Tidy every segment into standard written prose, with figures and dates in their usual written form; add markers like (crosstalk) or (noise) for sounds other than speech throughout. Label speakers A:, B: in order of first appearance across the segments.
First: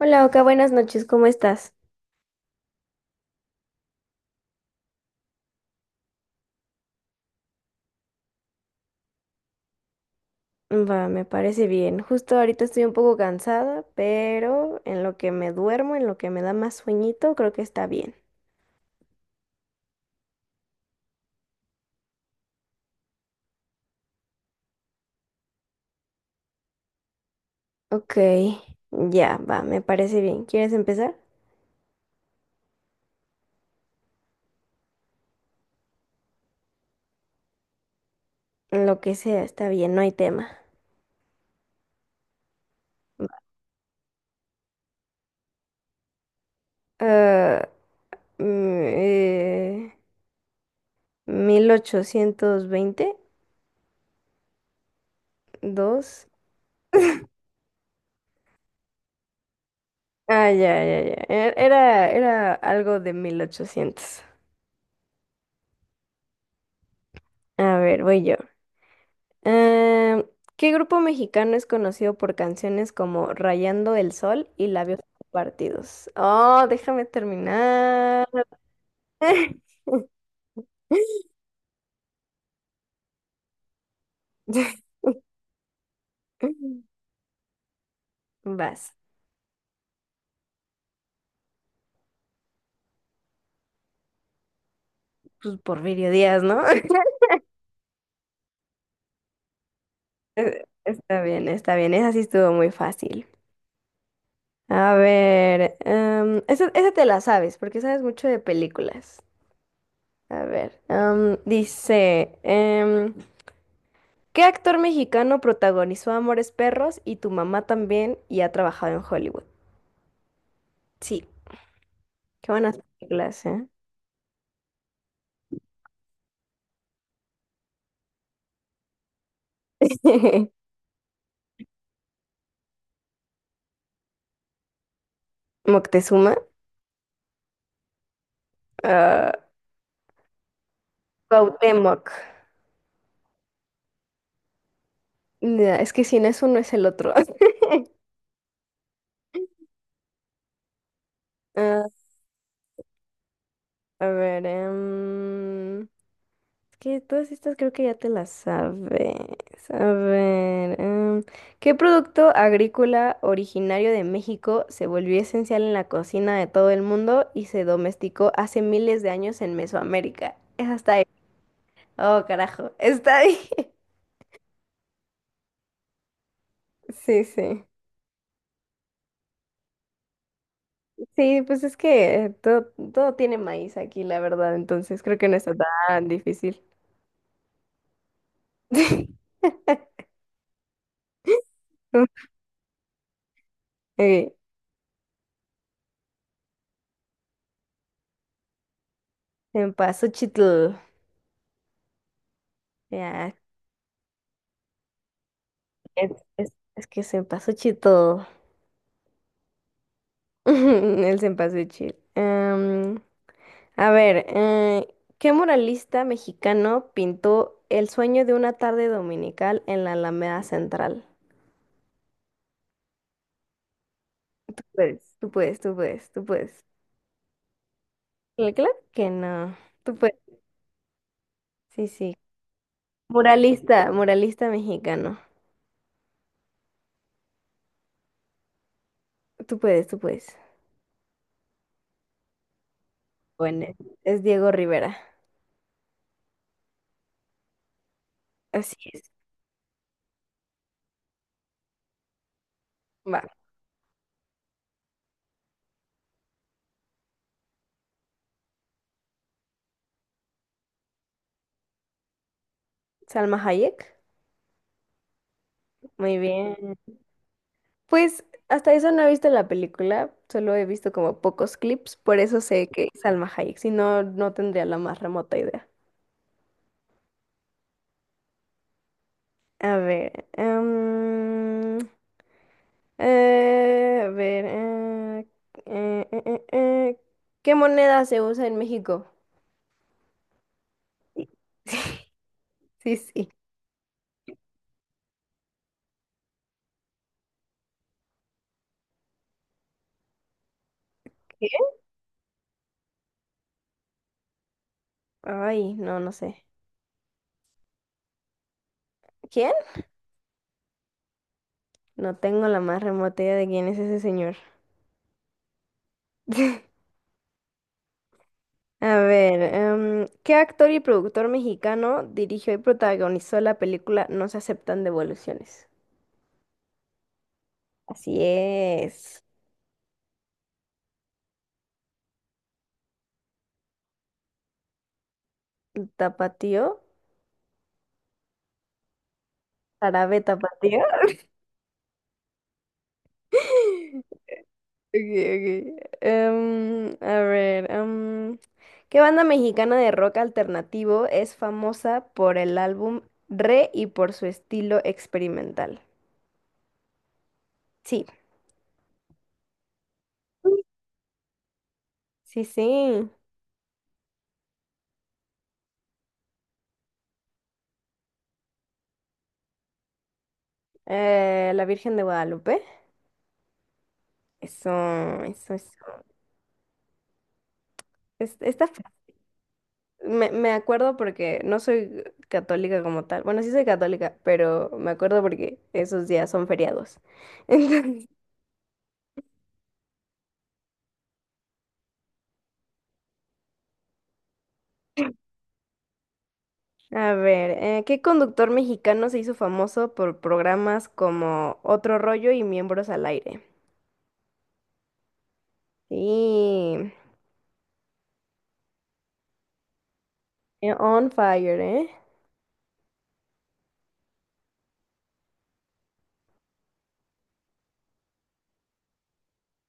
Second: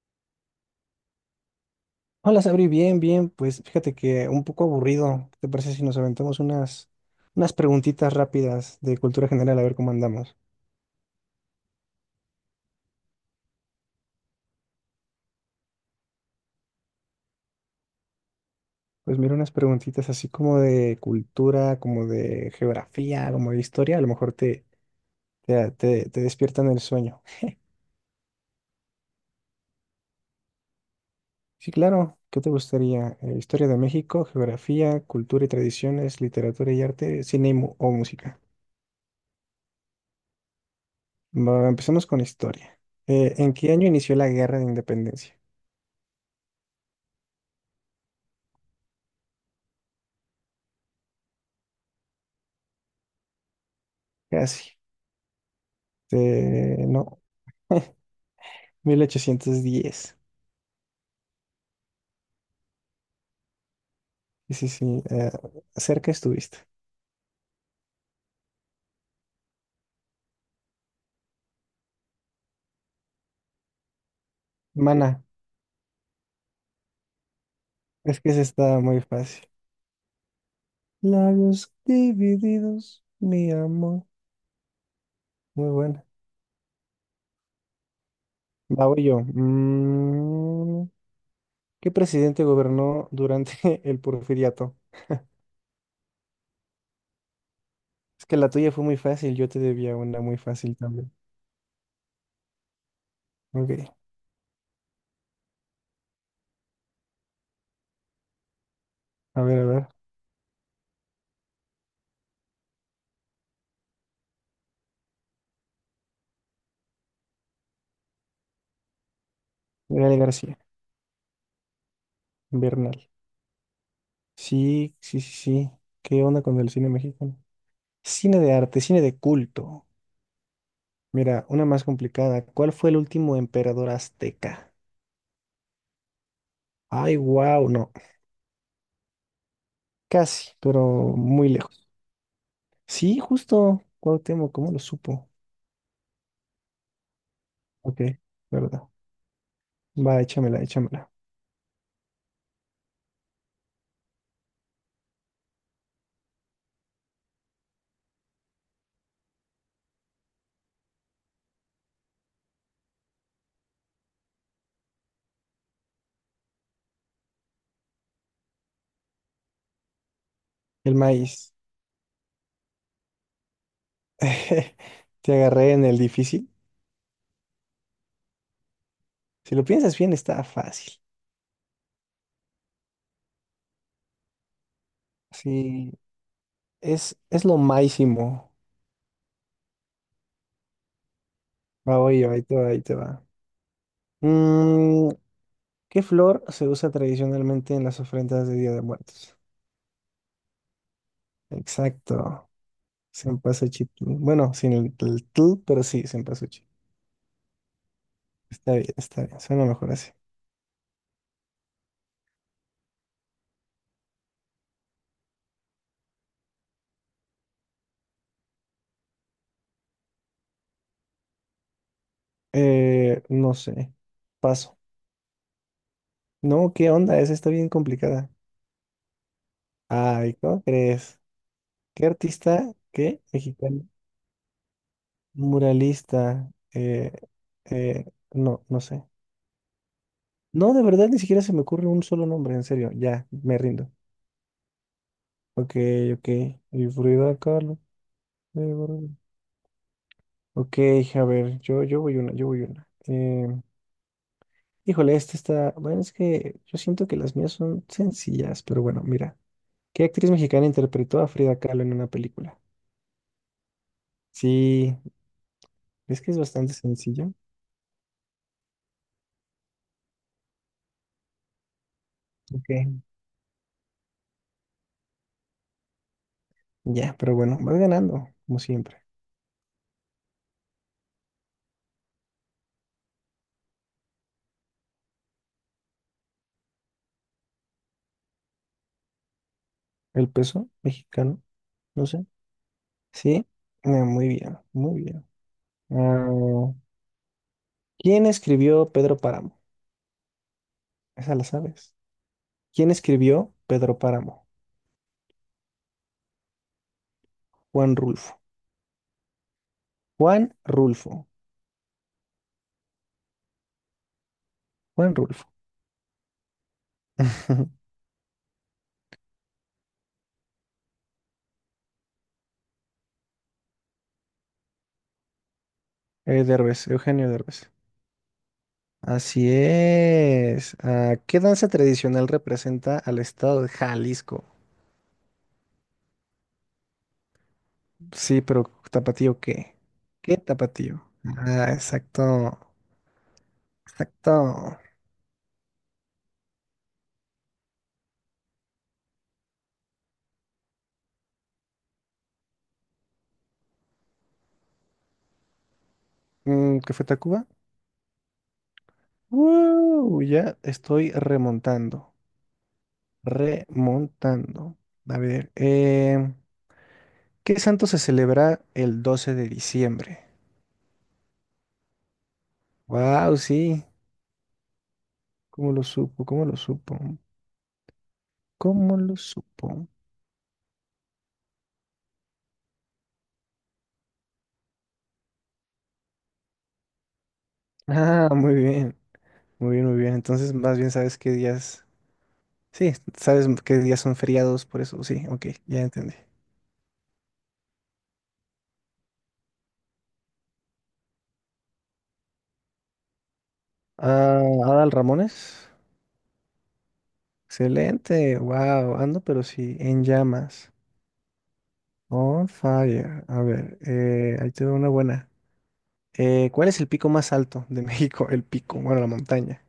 A: Hola, Oka, buenas noches, ¿cómo estás?
B: Hola, Sabri, bien, bien. Pues fíjate que un poco aburrido. ¿Qué te parece si nos aventamos unas preguntitas rápidas de cultura general a ver cómo andamos?
A: Va, me parece bien. Justo ahorita estoy un poco cansada, pero en lo que me duermo, en lo que me da más sueñito, creo que está bien.
B: Pues mira, unas preguntitas así como de cultura, como de geografía, como de historia. A lo mejor te despiertan el sueño.
A: Ok, ya, va, me parece bien. ¿Quieres empezar?
B: Sí, claro. ¿Qué te gustaría? Historia de México, geografía, cultura y tradiciones, literatura y arte, cine y o música.
A: Lo que sea, está bien, no hay tema.
B: Bueno, empecemos con historia.
A: Va.
B: ¿En qué año inició la Guerra de Independencia?
A: Ah, mm, eh, mil ochocientos veinte
B: Casi.
A: dos.
B: No. 1810.
A: Ah, ya, ya, ya. Era algo de 1800.
B: Sí, sí, sí. Cerca estuviste.
A: A ver, voy yo. Eh, ¿Qué grupo mexicano es conocido por canciones como Rayando el Sol y Labios
B: Mana,
A: Partidos? Oh, déjame
B: es
A: terminar.
B: que se está muy fácil.
A: (laughs)
B: Labios divididos, mi amor. Muy buena. Va,
A: Vas.
B: voy yo. ¿Qué presidente gobernó durante (laughs) el porfiriato?
A: Pues Porfirio Díaz, ¿no? (laughs)
B: Es que la tuya fue muy fácil, yo te debía una muy fácil también.
A: Está bien, está bien. Esa sí estuvo muy fácil.
B: Ok,
A: A ver, esa te la sabes, porque sabes mucho de películas.
B: a ver, a ver.
A: A ver, dice, ¿qué actor mexicano protagonizó Amores Perros y Tu Mamá También y ha trabajado en Hollywood?
B: Gael García,
A: Sí, qué buenas
B: Bernal.
A: películas, ¿eh?
B: Sí, sí, sí, sí. ¿Qué onda con el cine mexicano? Cine de arte, cine de culto.
A: (laughs)
B: Mira, una más complicada. ¿Cuál fue el último emperador azteca?
A: Moctezuma,
B: Ay, wow, no.
A: ah,
B: Casi, pero muy lejos.
A: Cuauhtémoc.
B: Sí, justo. Cuauhtémoc, ¿cómo lo supo?
A: Ya, es que si no es uno es el otro. (laughs)
B: Ok, verdad. Va, échamela, échamela.
A: Ah, a ver, que todas estas creo que ya te las sabes. A ver, ¿qué producto agrícola originario de México se volvió esencial en la cocina de todo el mundo y se domesticó hace miles de años en Mesoamérica? Esa está
B: El
A: ahí.
B: maíz.
A: Oh, carajo, está ahí. (laughs)
B: (laughs) Te agarré en el difícil.
A: Sí, sí.
B: Si lo piensas bien, está fácil.
A: Sí, pues es que todo tiene maíz aquí, la verdad, entonces creo que no está
B: Sí,
A: tan difícil.
B: es lo máximo.
A: (laughs)
B: Va, oye, ahí te va, ahí te va.
A: Ok,
B: Mm, ¿Qué flor se usa tradicionalmente en las ofrendas de Día de Muertos?
A: en Chitl.
B: Exacto.
A: Ya,
B: Senpazuchi. Bueno, sin el, el tú, pero sí,
A: Es, es,
B: Senpazuchi.
A: es que Senpasuchi todo.
B: Está bien, está bien. Suena mejor así.
A: (laughs) El Senpasuchi. A ver, ¿qué muralista mexicano pintó El Sueño de una Tarde Dominical en la Alameda Central?
B: No sé. Paso.
A: Puedes. Tú puedes, tú puedes, tú puedes.
B: No, ¿qué onda? Esa está bien complicada.
A: Claro que no. Tú puedes.
B: Ay, ¿cómo crees?
A: Sí,
B: ¿Qué
A: sí.
B: artista? ¿Qué? Mexicano.
A: Muralista, muralista mexicano.
B: Muralista. Eh, no, no sé.
A: Tú puedes, tú puedes.
B: No, de verdad, ni siquiera se me ocurre un solo nombre, en serio. Ya, me
A: Bueno,
B: rindo.
A: es Diego Rivera.
B: Ok, ok. Y Frida Kahlo.
A: Así es.
B: Bueno. Ok, a ver, yo voy una, yo voy una.
A: Va.
B: Híjole, esta está. Bueno, es que yo siento que las mías son sencillas, pero bueno, mira. ¿Qué actriz mexicana interpretó a Frida Kahlo en una película?
A: Salma Hayek.
B: Sí,
A: Muy
B: es que es
A: bien.
B: bastante sencillo.
A: Pues hasta eso no he visto la película, solo he visto como pocos clips, por eso sé que es
B: Ok.
A: Salma Hayek, si no, no tendría la más remota idea.
B: Ya, pero bueno, vas ganando, como siempre.
A: A ver, eh, a ver, eh, eh, eh, eh, eh, ¿qué moneda se usa en México?
B: El peso mexicano, no
A: (laughs)
B: sé.
A: Sí, sí.
B: Sí, ah, muy bien, muy bien. Ah, ¿quién escribió Pedro Páramo? Esa la
A: ¿Qué?
B: sabes. ¿Quién escribió Pedro Páramo?
A: Ay, no, no sé.
B: Juan Rulfo.
A: ¿Quién?
B: Juan Rulfo.
A: No tengo la más remota idea de quién es ese señor.
B: Juan Rulfo.
A: (laughs)
B: (laughs)
A: A ver, ¿qué actor y productor mexicano dirigió y protagonizó la película No Se Aceptan Devoluciones?
B: Derbez, Eugenio Derbez.
A: Así es.
B: Así es. Ah, ¿qué danza tradicional representa al estado de Jalisco?
A: ¿Tapatío?
B: Sí, pero ¿tapatío qué?
A: ¿Árabe
B: ¿Qué
A: tapatío?
B: tapatío? Ah, exacto.
A: (laughs)
B: Exacto.
A: Okay, ok. A ver, ¿qué banda mexicana de rock alternativo es famosa por el álbum Re y por su estilo experimental?
B: ¿Qué fue Tacuba?
A: Sí,
B: ¡Woo! Ya estoy remontando.
A: sí, sí.
B: Remontando. A ver, ¿qué santo se celebra el 12 de diciembre?
A: La Virgen de Guadalupe.
B: Wow, sí.
A: Eso, eso, eso.
B: ¿Cómo lo supo? ¿Cómo lo supo?
A: Es- Está
B: ¿Cómo lo supo?
A: Me acuerdo porque no soy católica como tal. Bueno, sí soy católica, pero me acuerdo porque esos días son feriados. (laughs) Entonces,
B: Ah, muy bien. Muy bien, muy bien. Entonces, más bien sabes qué días. Sí, sabes qué días son feriados, por eso sí, ok, ya entendí.
A: a ver, ¿qué conductor mexicano se hizo famoso por programas como Otro Rollo y Miembros al Aire?
B: Ah, Adal Ramones.
A: Sí,
B: Excelente, wow, ando, pero sí, en llamas.
A: on fire, ¿eh?
B: On fire. A ver, ahí te veo una buena. ¿Cuál es el pico más alto de (laughs) México? El pico, bueno, la montaña.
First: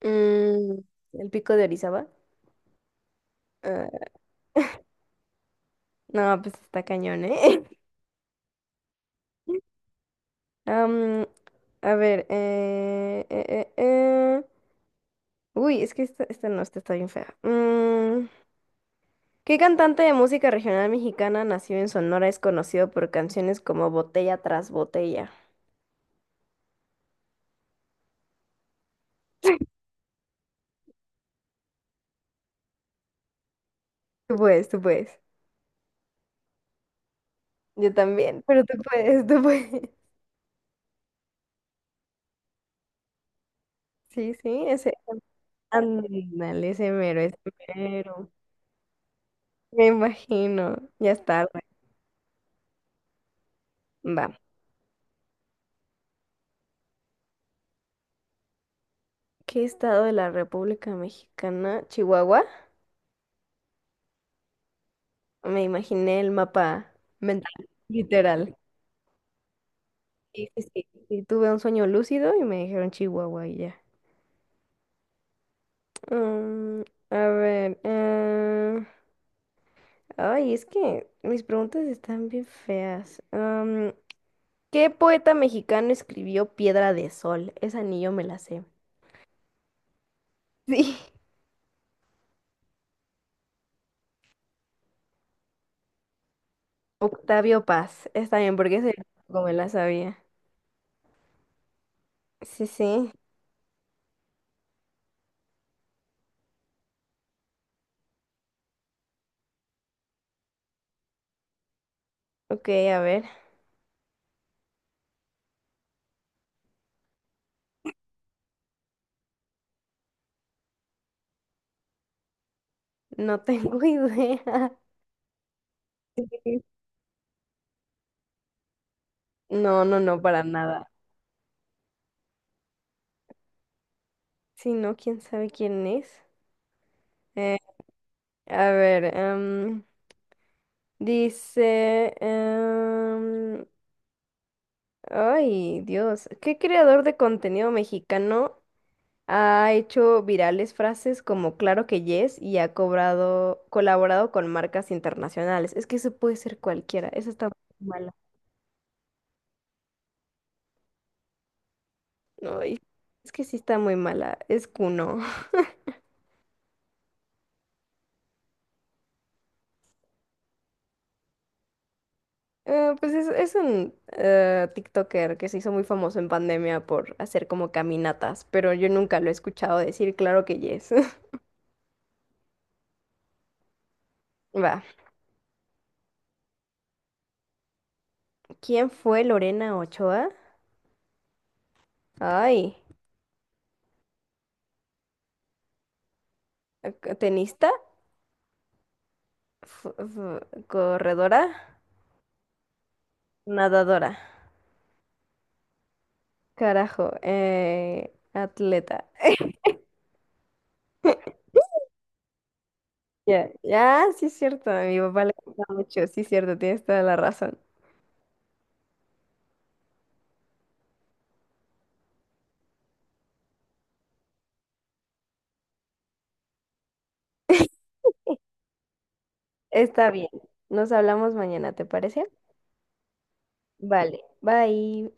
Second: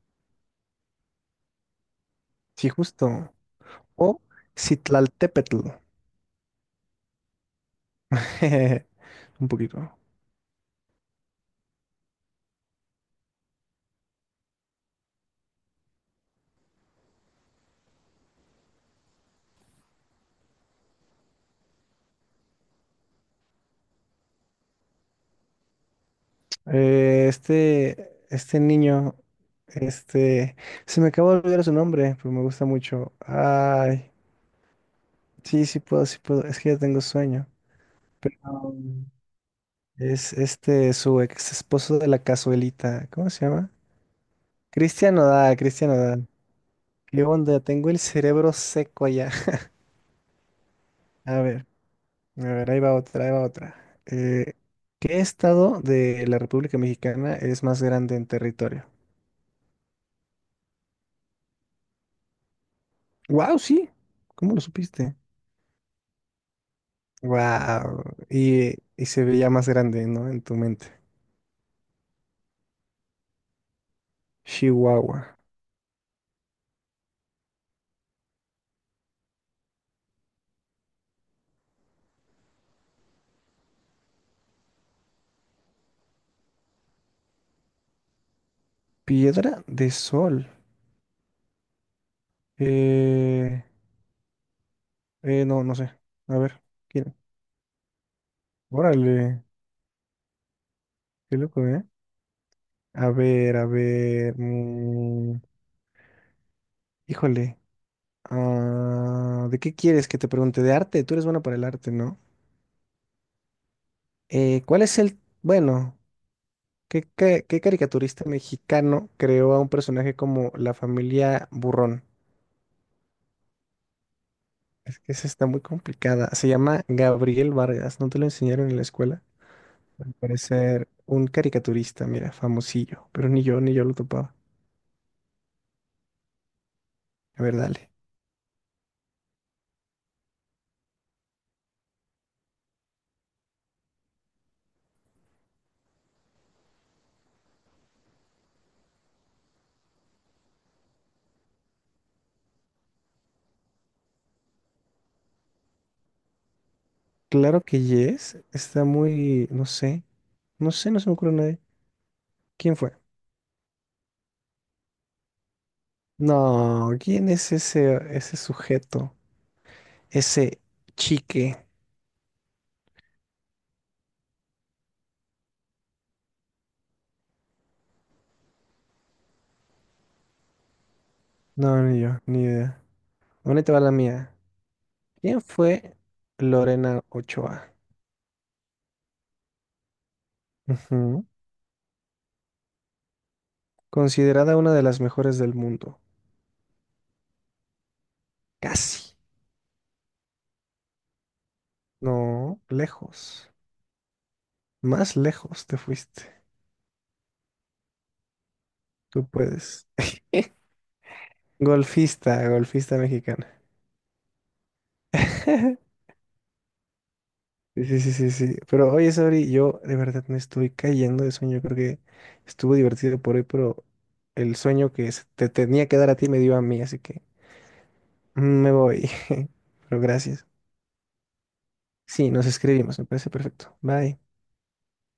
A: Mm, ¿El pico de Orizaba?
B: Sí, justo.
A: Ah,
B: O Citlaltépetl.
A: no, pues está cañón, ¿eh?
B: (laughs) Un
A: (laughs)
B: poquito.
A: Am, a ver. Uy, es que esta no, esta está bien fea. ¿Qué cantante de música regional mexicana nació en Sonora es conocido por canciones como Botella tras Botella?
B: Este niño, este, se me acabó de olvidar su nombre, pero me gusta mucho. Ay,
A: Tú puedes, tú puedes.
B: sí, sí puedo, es que ya tengo sueño.
A: Yo
B: Pero
A: también, pero tú puedes, tú puedes. (laughs)
B: es este, su ex esposo de la cazuelita, ¿cómo se llama?
A: Sí, sí, ese.
B: Cristian Nodal, Cristian Nodal.
A: Ándale, ese mero,
B: ¿Qué
A: ese
B: onda? Tengo el
A: mero.
B: cerebro seco ya. (laughs)
A: Me imagino. Ya
B: A
A: está.
B: ver, a ver, ahí va otra, ahí va otra.
A: Va.
B: ¿Qué estado de la República Mexicana es más grande en territorio?
A: ¿Qué estado de la República Mexicana? ¿Chihuahua?
B: Wow, sí, ¿cómo lo supiste?
A: Me imaginé el mapa mental,
B: Wow.
A: literal.
B: Y se veía más grande, ¿no? En
A: Sí,
B: tu
A: sí, sí.
B: mente.
A: Y tuve un sueño lúcido y me dijeron Chihuahua y ya.
B: Chihuahua.
A: Mm, a ver. Ay, es que mis preguntas están bien feas. ¿Qué poeta mexicano escribió Piedra de Sol? Esa ni yo me la sé. (laughs)
B: Piedra de sol.
A: Sí.
B: Eh, no, no sé. A ver. ¿Quién?
A: Octavio Paz. Está bien, porque ese tampoco
B: Órale.
A: me la sabía.
B: Qué loco, ¿eh?
A: Sí,
B: A
A: sí.
B: ver, a ver. Híjole. Ah, ¿de qué quieres que te pregunte? De arte. Tú eres bueno para el arte, ¿no?
A: Ok, a ver.
B: ¿Cuál es el... Bueno, ¿qué caricaturista mexicano creó a un personaje como la familia Burrón?
A: No tengo (laughs) idea.
B: Es que esa está muy complicada. Se llama Gabriel Vargas. ¿No te lo enseñaron en la escuela?
A: No, no,
B: Al
A: no, para
B: parecer,
A: nada.
B: un caricaturista, mira, famosillo. Pero ni yo lo topaba.
A: Si no, quién sabe quién es.
B: A
A: Eh,
B: ver, dale.
A: a ver, dice. Ay, Dios. ¿Qué creador de contenido mexicano ha hecho virales frases como claro que yes y ha colaborado con marcas internacionales? Es que eso puede ser cualquiera. Esa está
B: Claro que
A: muy mala.
B: Yes está muy, no sé. No sé, no se me ocurre nadie.
A: No,
B: ¿Quién fue?
A: es que sí está muy mala. Es Kuno. (laughs)
B: No, ¿quién es ese, ese sujeto? Ese chique.
A: Pues es un TikToker que se hizo muy famoso en pandemia por hacer como caminatas, pero yo nunca lo he escuchado decir claro que yes. (laughs)
B: No, ni yo, ni idea. ¿Dónde te va la mía?
A: Va.
B: ¿Quién fue Lorena Ochoa?
A: ¿Quién fue Lorena Ochoa?
B: Ujú.
A: Ay,
B: Considerada una de las mejores del mundo.
A: ¿tenista?
B: Casi.
A: F- f- ¿Corredora?
B: No, lejos.
A: Nadadora.
B: Más lejos te fuiste.
A: Carajo, atleta.
B: Tú puedes. (laughs)
A: (laughs)
B: Golfista, golfista mexicana.
A: Ya, ya, sí es cierto, a mi papá le gusta
B: (laughs)
A: mucho, sí es cierto, tienes toda la razón.
B: Sí, sí, sí, sí, sí. Pero oye, Sabri, yo de verdad me estoy cayendo de sueño. Creo que estuvo divertido por hoy, pero el sueño que se te tenía que dar a ti me dio a mí, así que mm, me voy. (laughs) Pero
A: Está bien,
B: gracias.
A: nos hablamos mañana, ¿te parece?
B: Sí, nos escribimos, me parece perfecto. Bye.
A: Vale, bye.